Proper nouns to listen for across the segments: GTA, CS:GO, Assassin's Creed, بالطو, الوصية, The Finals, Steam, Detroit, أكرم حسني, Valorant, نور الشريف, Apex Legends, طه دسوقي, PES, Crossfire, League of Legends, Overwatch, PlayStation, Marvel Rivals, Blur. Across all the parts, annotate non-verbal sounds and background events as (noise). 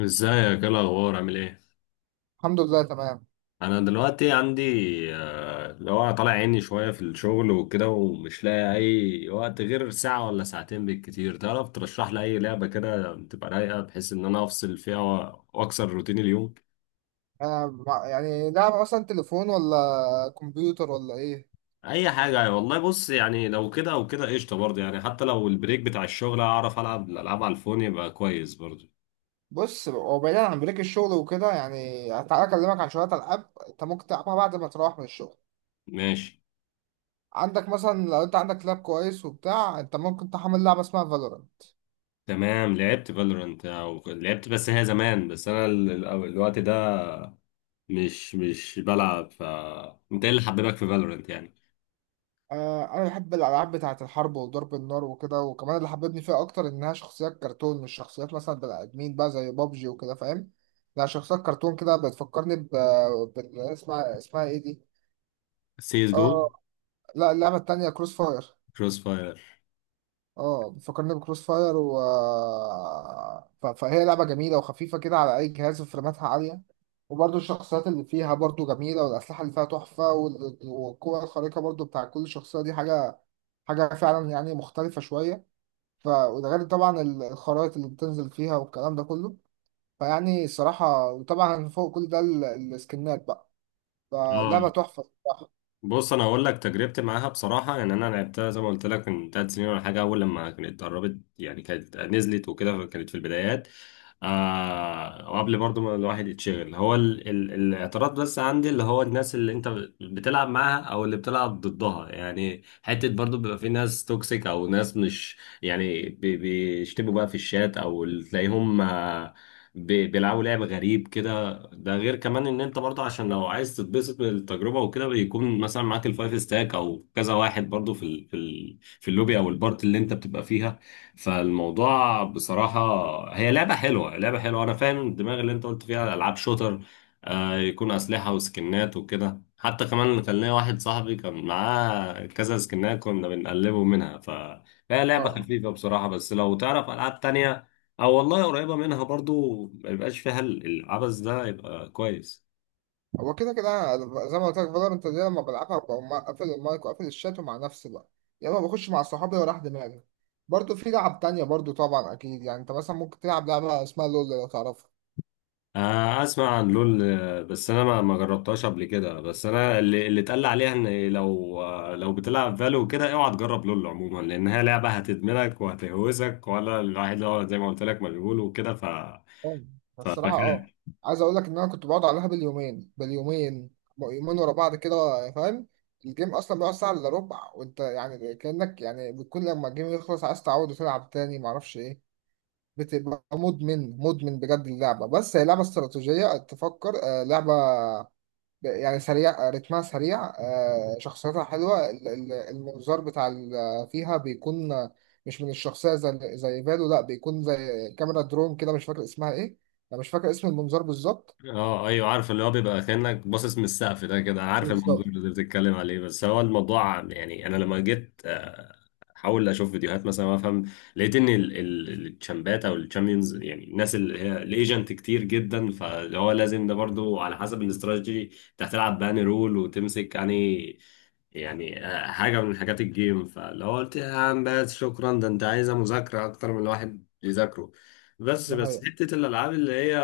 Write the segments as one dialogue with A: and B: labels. A: ازيك؟ ايه الاخبار؟ عامل ايه؟
B: الحمد لله تمام.
A: انا دلوقتي عندي، اللي هو طالع عيني شويه في الشغل وكده، ومش لاقي اي وقت غير ساعه ولا ساعتين بالكتير. تعرف ترشح لي اي لعبه كده تبقى رايقه بحيث ان انا افصل فيها واكسر روتين اليوم؟
B: يعني لعب مثلا تليفون ولا كمبيوتر ولا ايه؟
A: اي حاجه والله. بص يعني لو كده او كده قشطه برضه، يعني حتى لو البريك بتاع الشغل اعرف العب الالعاب على الفون يبقى كويس برضه.
B: بص، هو بعيدا عن بريك الشغل وكده، يعني تعالى اكلمك عن شويه العاب انت ممكن تلعبها بعد ما تروح من الشغل.
A: ماشي.
B: عندك مثلا، لو انت عندك لاب كويس وبتاع، انت ممكن تحمل لعبه اسمها فالورانت.
A: تمام، لعبت فالورانت او لعبت، بس هي زمان، بس انا الوقت ده مش بلعب. ف انت ايه اللي حببك في فالورنت يعني؟
B: آه، انا بحب الالعاب بتاعه الحرب وضرب النار وكده، وكمان اللي حببني فيها اكتر انها شخصيات كرتون، مش شخصيات مثلا بني ادمين بقى زي بابجي وكده، فاهم؟ لا، شخصيات كرتون كده بتفكرني ب... بال- اسمها اسمها ايه دي؟
A: سي اس جو.
B: آه، لا، اللعبة التانية كروس فاير.
A: كروس فاير.
B: اه، بتفكرني بكروس فاير. و ف- فهي لعبة جميلة وخفيفة كده على أي جهاز، وفريماتها عالية، وبرضه الشخصيات اللي فيها برضه جميلة، والأسلحة اللي فيها تحفة، وال- والقوة الخارقة برضه بتاع كل شخصية دي حاجة فعلا يعني مختلفة شوية. ف وده غير طبعا الخرائط اللي بتنزل فيها والكلام ده كله. فيعني الصراحة، وطبعا فوق كل ده السكنات بقى، فلعبة
A: اه.
B: تحفة الصراحة.
A: بص انا هقول لك تجربتي معاها بصراحه، يعني انا لعبتها زي ما قلت لك من ثلاث سنين ولا حاجه، اول لما كانت اتدربت، يعني كانت نزلت وكده، كانت في البدايات. آه، وقبل برضو ما الواحد يتشغل، هو ال ال الاعتراض بس عندي اللي هو الناس اللي انت بتلعب معاها او اللي بتلعب ضدها، يعني حته برضو بيبقى في ناس توكسيك او ناس مش يعني بيشتموا بقى في الشات، او اللي تلاقيهم، بيلعبوا لعب غريب كده. ده غير كمان ان انت برضه، عشان لو عايز تتبسط من التجربه وكده بيكون مثلا معاك الفايف ستاك او كذا واحد برضه في اللوبي او البارت اللي انت بتبقى فيها. فالموضوع بصراحه، هي لعبه حلوه. انا فاهم الدماغ اللي انت قلت فيها العاب شوتر، آه، يكون اسلحه وسكنات وكده. حتى كمان كان ليا واحد صاحبي كان معاه كذا سكنات كنا بنقلبه منها. ف هي لعبه
B: اه.
A: خفيفه بصراحه، بس لو تعرف العاب تانية او والله قريبه منها برضو ما يبقاش فيها العبث ده، يبقى كويس.
B: هو كده كده أنا زي ما قلت لك فالورنت دي لما بلعبها بقوم مقفل المايك وقافل الشات ومع نفسي بقى، يا اما بخش مع صحابي وراح دماغي. برضه في لعب تانية برضه طبعا اكيد، يعني انت مثلا ممكن تلعب لعبة اسمها لول، لو تعرفها.
A: آه، اسمع عن لول، آه، بس انا ما جربتهاش قبل كده. بس انا اللي اتقال لي عليها ان لو، آه، لو بتلعب فالو كده اوعى تجرب لول عموما، لانها لعبه هتدمنك وهتهوزك، ولا الواحد اللي هو زي ما قلت لك مشغول وكده. ف
B: اه. الصراحة اه،
A: فخير.
B: عايز اقول لك ان انا كنت بقعد عليها باليومين، يومين ورا بعض كده، فاهم؟ الجيم اصلا بيقعد ساعة الا ربع، وانت يعني كأنك يعني بتكون لما الجيم يخلص عايز تعود وتلعب تاني، معرفش ايه. بتبقى مدمن بجد اللعبة. بس هي لعبة استراتيجية تفكر، آه، لعبة يعني سريع، آه، رتمها سريع، آه، شخصيتها حلوة. المنظار بتاع فيها بيكون، آه، مش من الشخصية زي زي فالو، لا بيكون زي كاميرا درون كده، مش فاكر اسمها ايه. انا مش فاكر اسم المنظار بالظبط.
A: اه ايوه عارف، اللي هو بيبقى كانك باصص من السقف ده كده، عارف المنظور
B: بالظبط.
A: اللي بتتكلم عليه. بس هو الموضوع يعني انا لما جيت احاول اشوف فيديوهات مثلا وافهم، لقيت ان التشامبات او الشامبيونز، يعني الناس اللي هي الايجنت كتير جدا، فاللي هو لازم ده برضو على حسب الاستراتيجي انت هتلعب بان رول وتمسك، يعني يعني حاجة من حاجات الجيم. فلو قلت يا عم بس شكرا، ده انت عايزة مذاكرة أكتر من الواحد يذاكره. بس
B: ده
A: بس
B: حقيقة.
A: حتة الألعاب اللي هي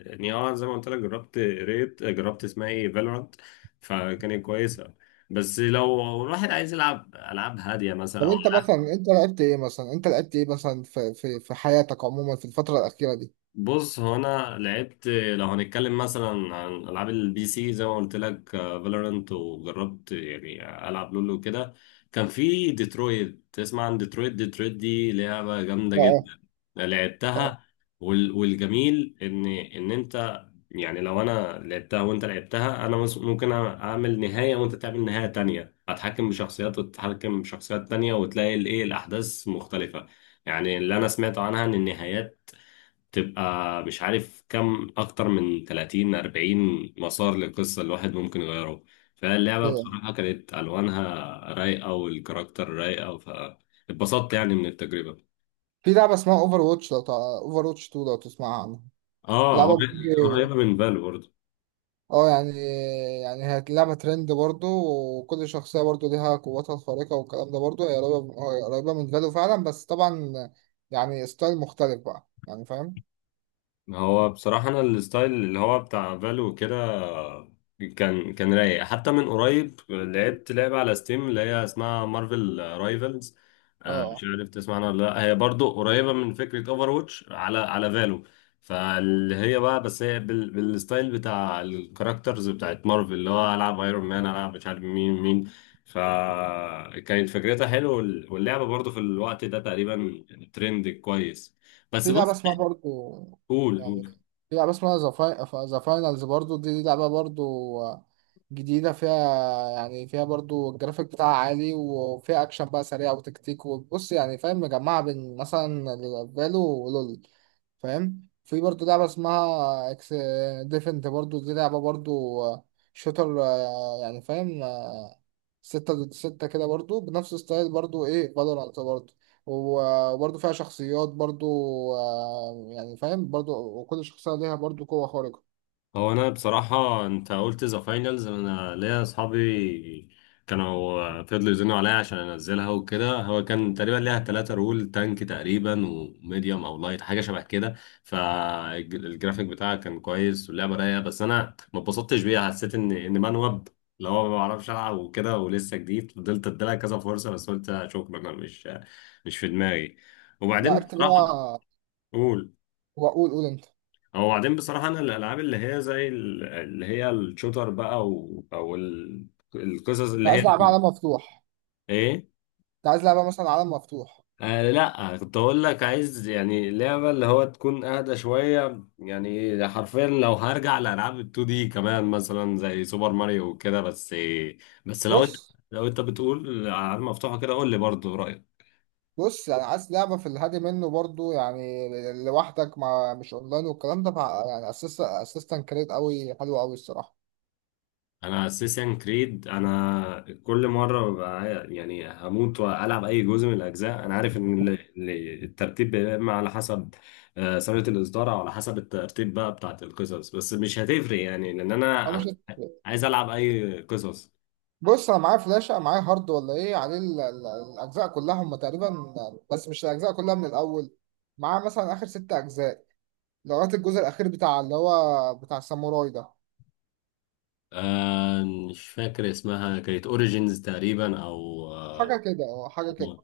A: يعني، اه، زي ما قلت لك جربت، ريت جربت اسمها ايه، فالورانت، فكانت كويسة. بس لو الواحد عايز يلعب ألعاب هادية مثلا
B: طب
A: أو.
B: انت مثلا انت لعبت ايه مثلا، انت لعبت ايه مثلا في حياتك عموما في الفترة الأخيرة دي؟
A: بص هو انا لعبت، لو هنتكلم مثلا عن العاب البي سي زي ما قلت لك فالورانت، وجربت يعني العب لولو وكده. كان في ديترويت، تسمع عن ديترويت؟ ديترويت دي لعبه جامده
B: اه. اه.
A: جدا،
B: آه،
A: لعبتها. والجميل ان انت يعني، لو انا لعبتها وانت لعبتها، انا ممكن اعمل نهايه وانت تعمل نهايه تانية، اتحكم بشخصيات وتتحكم بشخصيات تانية، وتلاقي الايه الاحداث مختلفه. يعني اللي انا سمعته عنها ان النهايات تبقى مش عارف كم، اكتر من 30 40 مسار للقصه، الواحد ممكن يغيره. فاللعبه
B: ايوه.
A: بصراحه كانت الوانها رايقه والكاركتر رايقه، فاتبسطت يعني من التجربه.
B: في لعبة اسمها اوفر واتش، لو اوفر واتش 2، لو تسمعها عنها؟
A: اه،
B: لعبة بيجي.
A: قريبه من فالو.
B: اه، يعني يعني هي لعبة ترند برضو، وكل شخصية برضو ليها قوتها الخارقة والكلام ده برضو. هي قريبة من فالو فعلا، بس طبعا يعني ستايل مختلف بقى، يعني فاهم؟
A: هو بصراحة أنا الستايل اللي هو بتاع فالو كده كان رايق. حتى من قريب لعبت لعبة على ستيم اللي هي اسمها مارفل رايفلز،
B: اه.
A: مش
B: آه.
A: عارف تسمع عنها ولا لأ، هي برضو قريبة من فكرة اوفر واتش، على فالو. فاللي هي بقى، بس هي بالستايل بتاع الكاركترز بتاعت مارفل، اللي هو ألعب ايرون مان، ألعب مش عارف مين. فكانت فكرتها حلوة، واللعبة برضو في الوقت ده تقريبا ترند كويس. بس
B: في لعبة
A: بص.
B: اسمها برضو،
A: قول
B: يعني
A: قول
B: في لعبة اسمها ذا فاينلز، برضو دي لعبة برضو جديدة، فيها يعني فيها برضو الجرافيك بتاعها عالي، وفيها أكشن بقى سريع وتكتيك، وبص يعني فاهم، مجمعة بين مثلا فالو ولول، فاهم؟ في برضه لعبة اسمها اكس ديفنت برضه، دي لعبة برضه شوتر، آه، يعني فاهم، آه، ستة ضد ستة كده برضه، بنفس ستايل برضه ايه فالورانت برضه، و- وبرضه فيها شخصيات برضه، آه، يعني فاهم برضه، وكل شخصية ليها برضه قوة خارقة.
A: هو انا بصراحه انت قلت ذا فاينلز، انا ليا اصحابي كانوا فضلوا يزنوا عليا عشان انزلها وكده. هو كان تقريبا ليها ثلاثة رول، تانك تقريبا وميديوم او لايت حاجه شبه كده. فالجرافيك بتاعها كان كويس واللعبه رايقه، بس انا ما اتبسطتش بيها. حسيت ان منوب اللي هو ما بعرفش العب وكده ولسه جديد. فضلت اديلها كذا فرصه، بس قلت شكرا انا مش في دماغي.
B: لا
A: وبعدين
B: اكتب
A: بصراحه.
B: بقى.
A: قول.
B: وقول انت.
A: هو بعدين بصراحة أنا الألعاب اللي هي زي اللي هي الشوتر بقى القصص
B: انت
A: اللي هي،
B: عايز لعبة عالم مفتوح؟
A: إيه؟
B: انت عايز لعبة مثلا عالم مفتوح؟
A: آه لا، كنت أقول لك عايز يعني لعبة اللي هو تكون أهدى شوية، يعني حرفيا لو هرجع لألعاب ال 2 دي كمان مثلا زي سوبر ماريو وكده. بس بس،
B: بص.
A: لو أنت بتقول ألعاب مفتوحة كده قول لي برضه.
B: بص يعني عايز لعبة في الهادي منه برضو، يعني لوحدك، مع مش اونلاين والكلام ده، يعني اسيست اسيستنت كريت قوي، حلو قوي الصراحة.
A: انا اساسا كريد، انا كل مره ببقى يعني هموت والعب اي جزء من الاجزاء. انا عارف ان الترتيب بيبقى إما على حسب، آه، سنه الاصدار او على حسب الترتيب بقى بتاعت القصص، بس مش هتفرق يعني لان
B: أو مش.
A: انا عايز العب اي قصص.
B: بص انا معايا فلاشة، أنا معايا هارد ولا ايه عليه الاجزاء كلها هم تقريبا، بس مش الاجزاء كلها من الاول، معاه مثلا اخر ست اجزاء لغاية الجزء الاخير بتاع اللي هو بتاع الساموراي ده.
A: آه، مش فاكر اسمها، كانت اوريجينز تقريبا او.
B: حاجة كده، اه، حاجة كده.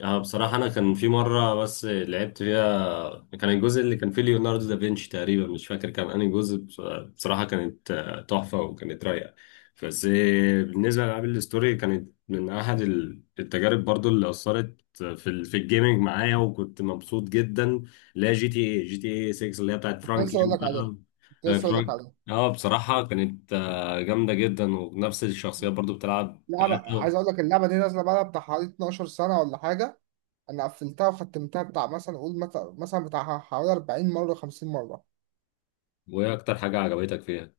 A: اه بصراحة أنا كان في مرة بس لعبت فيها، كان الجزء اللي كان فيه ليوناردو دافنشي تقريبا، مش فاكر كان أنهي جزء. بصراحة كانت تحفة وكانت رايقة. بس بالنسبة لألعاب الستوري، كانت من أحد التجارب برضو اللي أثرت في في الجيمنج معايا، وكنت مبسوط جدا. اللي هي جي تي اي 6 اللي هي بتاعت
B: كنت لسه اقول
A: فرانكلين
B: لك عليها.
A: بقى.
B: كنت
A: آه،
B: لسه اقول لك
A: فرانك.
B: عليها
A: اه بصراحة كانت جامدة جدا، ونفس الشخصيات برضو بتلعب
B: لعبة
A: ثلاثة.
B: عايز اقول لك، اللعبة دي نازلة بقى بتاع حوالي 12 سنة ولا حاجة، انا قفلتها وختمتها بتاع مثلا اقول مثلا بتاع حوالي 40 مره 50 مره.
A: وإيه أكتر حاجة عجبتك فيها؟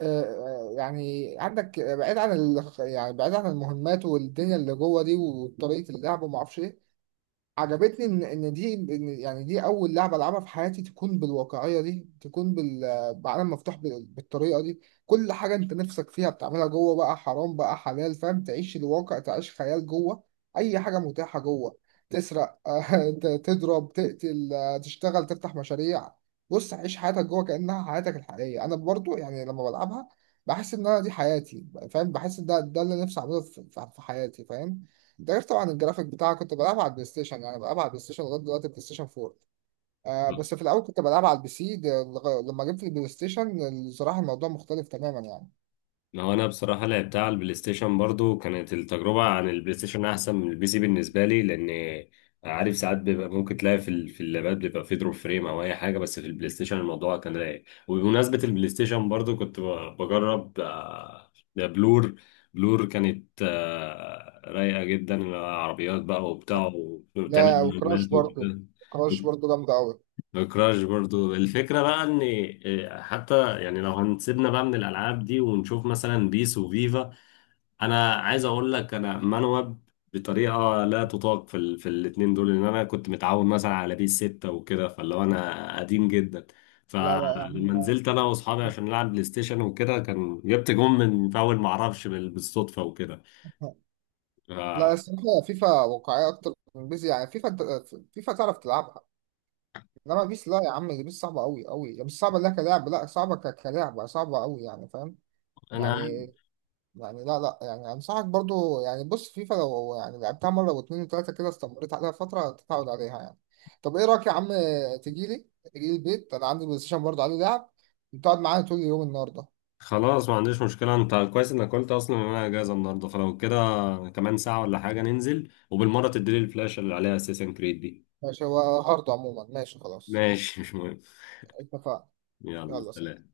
B: يعني عندك، بعيد عن يعني بعيد عن المهمات والدنيا اللي جوه دي وطريقه اللعب وما اعرفش ايه، عجبتني ان ان دي، إن يعني دي اول لعبه العبها في حياتي تكون بالواقعيه دي، تكون بعالم مفتوح، بالطريقه دي. كل حاجه انت نفسك فيها بتعملها جوه، بقى حرام بقى حلال، فاهم؟ تعيش الواقع، تعيش خيال جوه، اي حاجه متاحه جوه، تسرق (laughs) تضرب، تقتل، آه، تشتغل، تفتح مشاريع. بص، عيش حياتك جوه كانها حياتك الحقيقيه. انا برضو يعني لما بلعبها بحس ان انا دي حياتي، فاهم؟ بحس ان ده اللي نفسي اعمله في في حياتي، فاهم؟ انت عارف طبعا الجرافيك بتاعها، كنت بلعبها على البلاي ستيشن، يعني بلعبها على البلاي ستيشن لغايه دلوقتي بلاي ستيشن 4. آه، بس في الاول كنت بلعبها على البي سي ده، لما جبت البلاي ستيشن الصراحه الموضوع مختلف تماما يعني.
A: ما هو انا بصراحه لعبتها على البلاي ستيشن برضو، كانت التجربه عن البلاي ستيشن احسن من البي سي بالنسبه لي، لان عارف ساعات بيبقى ممكن تلاقي في اللابات بيبقى في دروب فريم او اي حاجه، بس في البلاي ستيشن الموضوع كان رايق. وبمناسبه البلاي ستيشن برضو كنت بجرب، آه، ده بلور. بلور كانت رايقه جدا، عربيات بقى وبتاع
B: آه.
A: وبتعمل
B: لا، وكراش
A: مهمات
B: برضو،
A: وكده.
B: كراش برضو جامده قوي.
A: بكراش برضو الفكرة بقى ان، إيه، حتى يعني لو هنسيبنا بقى من الالعاب دي ونشوف مثلا بيس وفيفا، انا عايز اقول لك انا منوب بطريقة لا تطاق في الاتنين دول. ان انا كنت متعود مثلا على بيس ستة وكده، فاللي هو انا قديم جدا.
B: لا
A: فلما
B: يعني.
A: نزلت انا واصحابي عشان نلعب بلاي ستيشن وكده، كان جبت جون من فاول معرفش بالصدفة وكده.
B: (laughs) لا
A: فانا
B: الصراحه فيفا واقعيه اكتر من بيس، يعني فيفا فيفا تعرف تلعبها، انما بيس لا يا عم، دي بيس صعبه قوي قوي، مش صعبه لا كلاعب، لا صعبه كلعبه صعبه قوي يعني، فاهم؟ يعني يعني لا لا يعني انصحك برضو يعني، بص فيفا لو يعني لعبتها مره واتنين وتلاته كده، استمريت عليها فتره تتعود عليها يعني. طب ايه رايك يا عم، تجيلي تجيلي البيت، انا عندي بلاي ستيشن برضو عليه لعب، تقعد معايا طول اليوم النهارده.
A: خلاص ما عنديش مشكلة. انت كويس انك قلت اصلا ان انا اجازة النهاردة، فلو كده كمان ساعة ولا حاجة ننزل، وبالمرة تديلي الفلاشة اللي عليها اساسن كريد دي.
B: ماشي، هو هارد عموما، ماشي خلاص.
A: ماشي مش مهم.
B: اتفقنا.
A: يلا
B: يلا سلام.
A: سلام.